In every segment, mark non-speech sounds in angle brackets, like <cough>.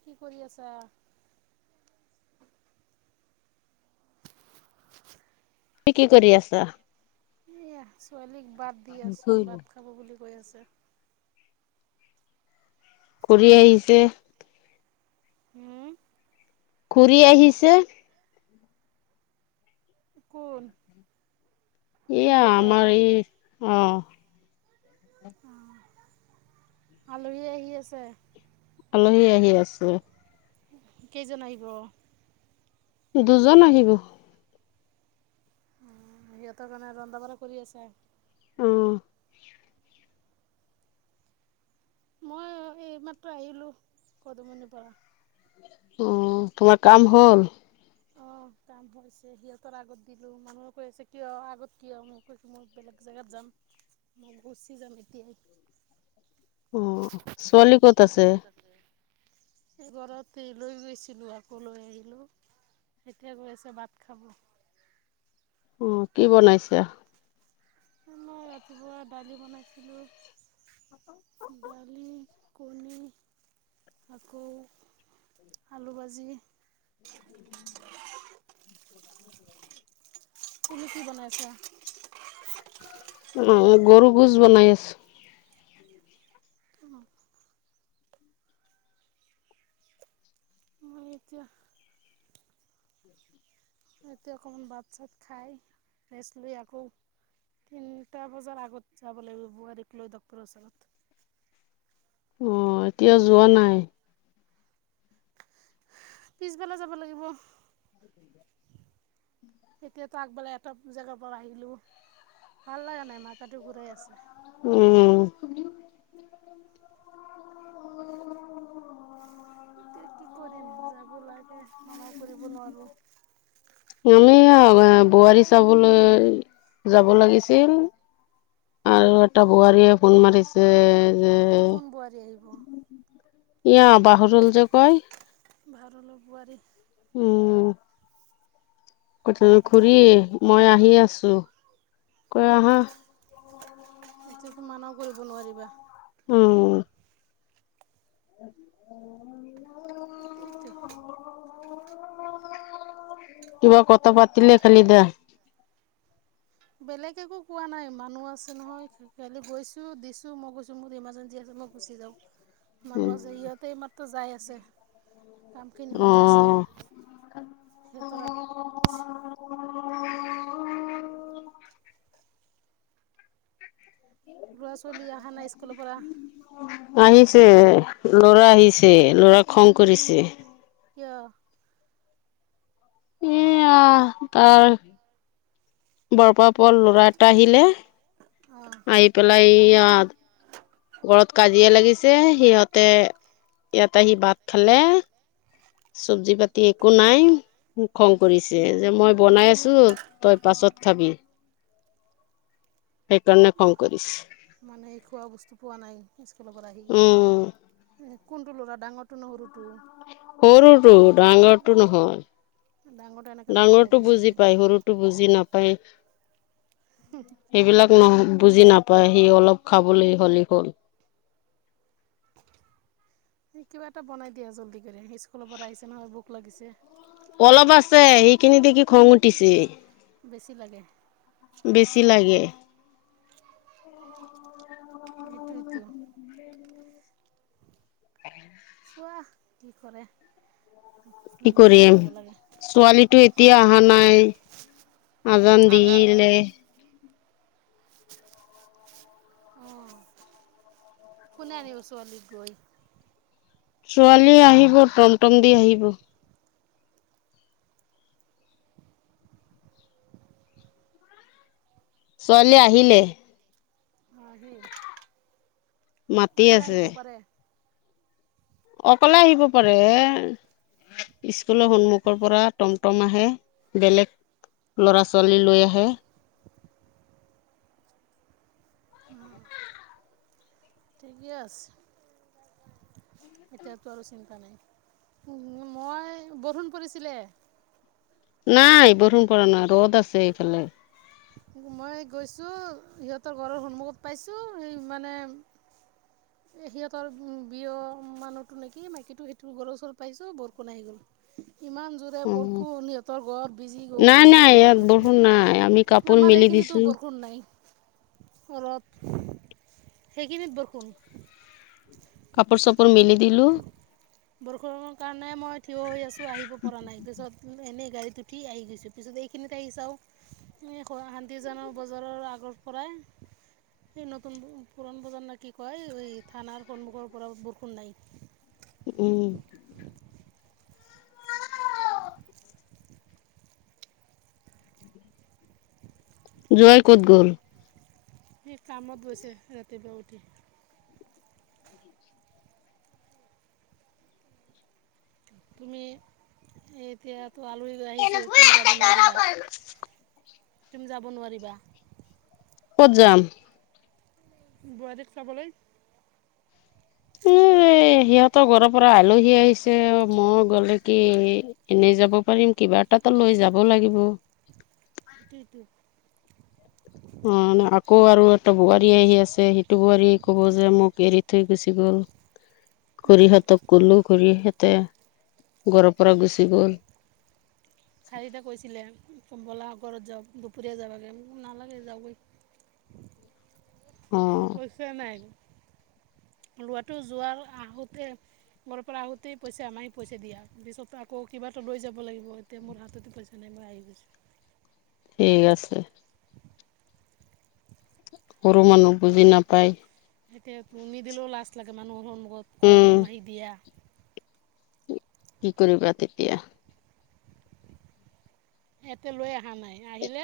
<inaudible> <inaudible> তুমি কি কৰি আছা? এয়া ছোৱালীক ভাত দি আছো ভাত খাব বুলি কৈ আছে। কৰি আহিছে। হুম। ঘূৰি আহিছে। ক'ল। এয়া আমাৰ এই অঁ',। অ', আলহী আহি আছে। আলহী আহি আছে। কেইজন আহিব? দুজন আহিব। উম, সিহঁতৰ কাৰণে ৰন্ধা-বঢ়া কৰি আছে আৰু। অঁহ। মই এই মাত্ৰ আহিলোঁ কদুমণিৰ পৰা। উমঁ, তোমাৰ কাম হ'ল? অঁ, কাম হৈছে সিহঁতৰ আগত দিলো, মানুহে কৈ আছে কিয় আগত কিয়, মই কৈছো মই বেলেগ জেগাত যাম। মই ঘুচি যাম এতিয়াই। অ' ছোৱালী ক'ত আছে? এই গৰাতে লৈ গৈছিলো, আকৌ লৈ আহিলো। সেইতিয়া গৈ আছে ভাত খাব। অ', কি বনাইছা? মই ৰাতিপুৱা দালি বনাইছিলোঁ। ডালি, কণী। আকৌ আলু ভাজি। <unintelligible> <unintelligible> তুমি কি বনাইছা? অঁহ', গৰু ভুজ বনাই আছো। অঁ। সেইটোৱে। সিহঁতে অকমান বাত চাত খাই ৰেষ্ট লৈ আকৌ তিনটা বজাৰ আগত যাব লাগিব বোৱাৰাৰীক লৈ ডক্টৰৰ ওচৰত। অ' এতিয়া যোৱা নাই? পিছবেলা যাব লাগিব। এতিয়াতো আগবলে এটা জেগাৰ পৰা আহিলো, ভাল লগা নাই মাত তাটো ঘূৰাই আছে। উম, তে কি কৰিম যাব লাগে মানহ কৰিব নোৱাৰো। অ' বোৱাৰী চাবলৈ যাব লাগিছিল। আৰু এটা বোৱাৰীয়ে ফোন মাৰিছে। যে, এইটো কোন বোৱাৰী আহিব ই বাহৰল যে কয়। ভাদলপ বোৱাৰী। কথানো খুৰী মই আহি আছো, কৈ আহা। এতিয়া তো মানাও কৰিব নোৱাৰিবা। উম। <unintelligible> এইটোৱেটো। কিবা কথা পাতিলে খালি দেহ। বেলেগ একো কোৱা নাই মানুহ আছে নহয়, খালি গৈছো দিছো মই গৈছো মোৰ ইমাৰ্জেঞ্চি আছে মই গুচি যাওঁ, মানুহ আছে সিহঁতে মাত্ৰ যাই আছে। কামখিনি অ হৈ আছে, সিহঁতৰ আৰু <unintelligible> অ ল'ৰা চোৱলি আহা নাই স্কুল পৰা? তে লৰা আহিছে, লৰা খং কৰিছে। কিয়? এ আহ ত বৰপ প ল'ৰা এটা আহিলে, অঁ আহি পেলাই ইয়াত ঘৰত কাজিয়া লাগিছে, সিহঁতে ইয়াতে আহি ভাত খালে। চবজি পাতি একো নাই খং কৰিছে যে মই বনাই আছো তই পাছত কত খাবি? সেইকাৰণে খং কৰিছে মানে খোৱা বস্তু পোৱা নাই স্কুলৰ পৰা আহি। উম কোনটো ল'ৰা ডাঙৰটো নে সৰুটো? সৰুটো, ডাঙৰটো নহয়। ডাঙৰটো এনেকৈ নকৰে ডাঙৰটো বুজি পায় পাই সৰুটো বুজি নাপায়। এইবিলাক নহ বুজি নাপায় সি অলপ খাবলৈ হলি হল। কিবা এটা বনাই দিয়া জল্দি কৰি, স্কুলৰ পৰা আহিছে ন' বুক লাগিছে। অলপ আছে সেইখিনি দেখি খং উঠিছে বেছি লাগে বেছি লাগে <unintelligible> এটো এটো <unintelligible> চোৱা কি কৰে কি মিলি জুলি কৰিম খাব লাগে ছোৱালী টোৱে এতিয়া অহা নাই আজান দি নাজানো। লে। অ' কোনে আনিব চোৱালি গৈ? ছোৱালী আহিব টমটম দি আহিব। ছোৱালী আহিলে। আহি মাতি অকলে আছে। আহিব পাৰে অকলে আহিব পাৰে। স্কুলৰ সন্মুখৰ পৰা টমটম আহে, বেলেগ লৰা ছোৱালী লৈ আহে <unintelligible> ঠিকে আছে এতিয়াতো আৰু চিন্তা নাই মই বৰুণ পৰিছিলে নাই বৰণ প নাই ৰ'দ আছে এইফালে মই গৈছো সিহঁতৰ ঘৰৰ সন্মুখত পাইছো সেই মানে এ সিহঁতৰ উ বিয় মানুহতটো নেকি মাকী সেইটোৰ গৰ ওচৰ পাইছো বৰ কুণ আহি গ'ল <inaudible> ইমান জোৰে অ বৰষু সিহঁতৰ ঘৰত বিজি গৈ গ'ল নাই নাই এনেকৈ ইয়াত বৰষু বৰষুণ নাই আমি নথ কাপোৰ আমাৰ মেলি এইখিনিতো দিছো বৰষুণ নাই অ সেই কিম বাৰখোন কাপোৰ চাপোৰ মেলি দিলো ানে মই থিয় হৈ আছো আহিব পৰা নাই তিছত এনে গাড়ীত উঠি আহি গৈছো পিছত এইখিনিতে আহিছাও শান্তিজক বজাৰৰ আগৰ পৰাই এই নতুন পুৰণ প্ৰজন কি কয় থানাৰ সন্মুখৰ পৰা বৰষুণ নাই উম জয় ক'ত গ'ল সেই কামত গৈছে ৰাতিপুৱা উঠি তুমি এতিয়া ত আলহী আহিছে তুমি যাব নোৱাৰিবা তুম যাব নোৱাৰিবা ক'ত যাম বোৱাৰী চাবলৈ উম উ এ সিহঁতৰ ঘৰৰ পৰা আলহী আহিছে অ মই গ'লে কি এনেই যাব পাৰিম কিবা কিবা এটাতো লৈ যাব লাগিব ৰিটউ অ মে আকৌ আৰু এটা বোৱাৰী আহি আছে সেইটো বোৱাৰীয়ে কব যে মোক এৰি থৈ গুচি গ'ল ঘুৰিহঁতক গলো ঘৰিহঁত তে গৰ পৰাৰা গুচি গ'ল খাৰিদে কৈছিলে বলা ঘৰত যাওঁ দুপৰীয়া যাবাগৈ নালাগে যাবৈ পইচা নাই উ লোৱাটো যোৱাৰ আহোতে ঘৰ পৰা আহোতেই পইচা আমাৰ পইচা দিয়া পিছত আকৌ কিবা লৈ যাব লাগিব এতিয়া মোৰ হাততো পইচা নাই মই আহি গৈছো ঠিক আছে সৰু মানুহ বুজি নাপায় এতিয়াৰ নিদিলেও লাজ লাগে মানুহৰ সন্মখত কৈ উম, মাহি দিয়া কি কৰিবা তেতিয়া ইয়াতে লৈ অহা নাই আহিলে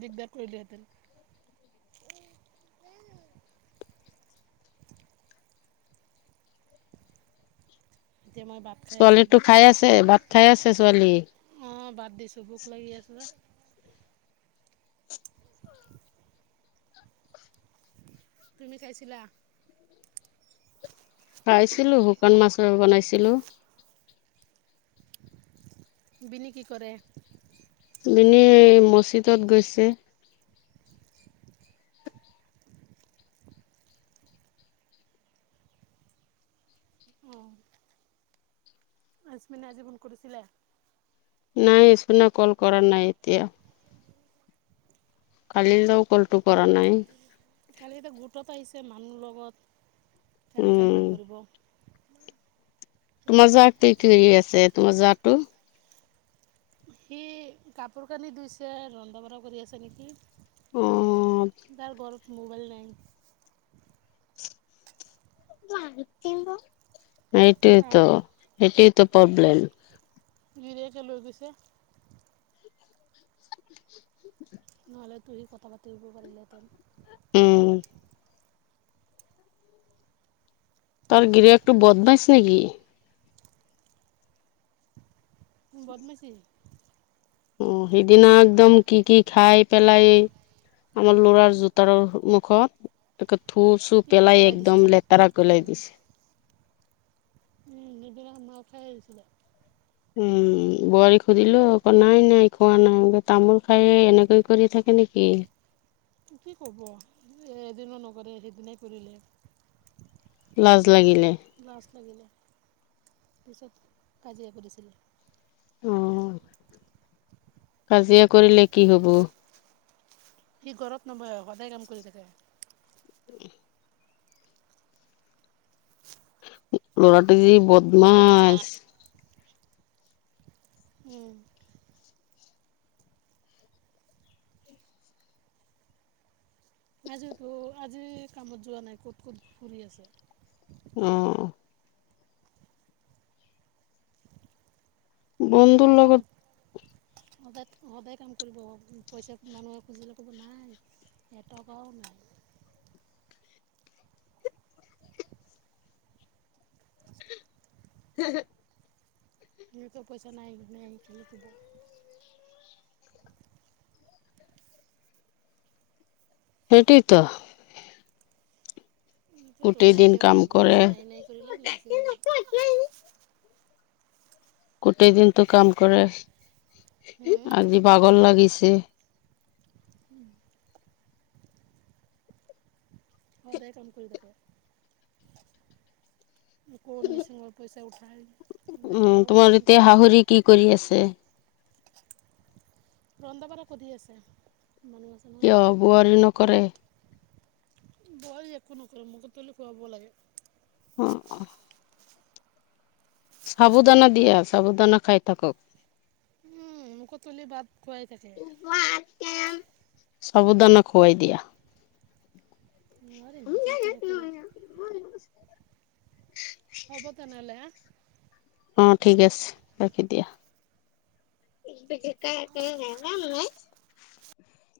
দিগদাৰ কৰিলোহেঁতেন <unintelligible> এতিয়া মই ভাত খাই আছোঁ ছোৱালীটো ভোক খাই লাগিছে আছে ভাত খাই আছে ছোৱালী অঁ ভাত দিছোঁ ভোক লাগি আছে ন তুমি খাইছিলিলা খাইছিলো শুকান মাছৰ বনাইছিলোঁ বিনিকি কৰেৰে মনেই মছজিদত গৈছে আজ্মিন আজীৱন কৰিছিলে নাইছুনা কল কৰা নাই এতিয়া কাল ত কলটো কৰা নাই খালি এয়া গুৰুতত আহিছে মানুহ লগত তেনেকৈ কল উম। কৰিব তোমাৰ জাতটো কি আছে তোমাৰ জাতটো সি কাপোৰ কানি ধুইছে ৰন্ধা বঢ়া কৰি আছে নেকি অ' তাৰ বৰফ মোবাইল নাই এইটোৱতো সটো প্ৰব্লেল গিৰিয়াকে লৈ গৈছে নহলে তু সি কথা পাতি আগ পাৰিলেতেন উ তাৰ গিৰিয়েক টো বদমাছ নেকি বদমাচি অ সেইদিনা একদম কি কি খাই পেলাই আমাৰ লৰাৰ জোতাৰ মুখত এক থু চু পিক পেলাই একদম দিছিলে লেতেৰা কৰিলাই দিছে উমদৰে আমখাই কছিলিলে উম বোৱাৰী সুধিলো আকৌ নাই নাই খোৱা নাই তামোল খাই এনেকৈ কৰি থাকে নেকি কি কব এ এদিনো নকৰে সেইদিনাই কৰিলে লাজ লাগিলে লাজ লাগিলে পিছত কাজিয়া কৰিছিলে অ কাজিয়া কৰিলে কি হ'ব। সি ঘৰত নবহে সদায় কাম কৰি থাকে। ল'ৰাটো যি বদমাছ। উম। আজিতো আজি কামত যোৱা নাই ক'ত ক'ত ফুৰি আছে। অহ। বন্ধুৰ সদায় কাম লগত। সদায় সদায় কাম কৰিব পইচা মানুহে খুজিলে ক'ব নাই, এটকাও। নাই <inaudible> হে হে নিজৰ পইচা নাই নাই খেলে ক'ব। সেইটোৱেত সেইটোৱেত নাইকিয়া হৈ কাম যাব কৰে বেছি নাই নাই কৰিলে নাইকিয়া হৈ যাব। গোটেই দিনটো কাম কৰে হুম, আজি বাগল লাগিছে। উম। সদায় কাম কৰি থাকে, কৌত মিচিং পইচ দে উঠাই বেলেগ উম আউট তোমাৰ কাম এতিয়া কৰে হাহৰি কি কৰি আছে? ৰন্ধা পঢ়া কধি আছে। মানুহ আছে নহয় কিয় বোৱাৰী নকৰে? বোৱাৰী একো নকৰে মোক তুলি খুৱাব লাগে। অ অ। সাবুদানা দিয়া সাবুদানা খাই থাকক। উম মুখ তুলি ভাত খোৱাই থাকে সাবুধানে খুৱাই দিয়া নোৱাৰিম যি কৰে কৰোঁ <inaudible> হ'ব তেনে হলে সা অ ঠিক আছে ৰাখি দিয়া বে কাই কাই নাই নম নাই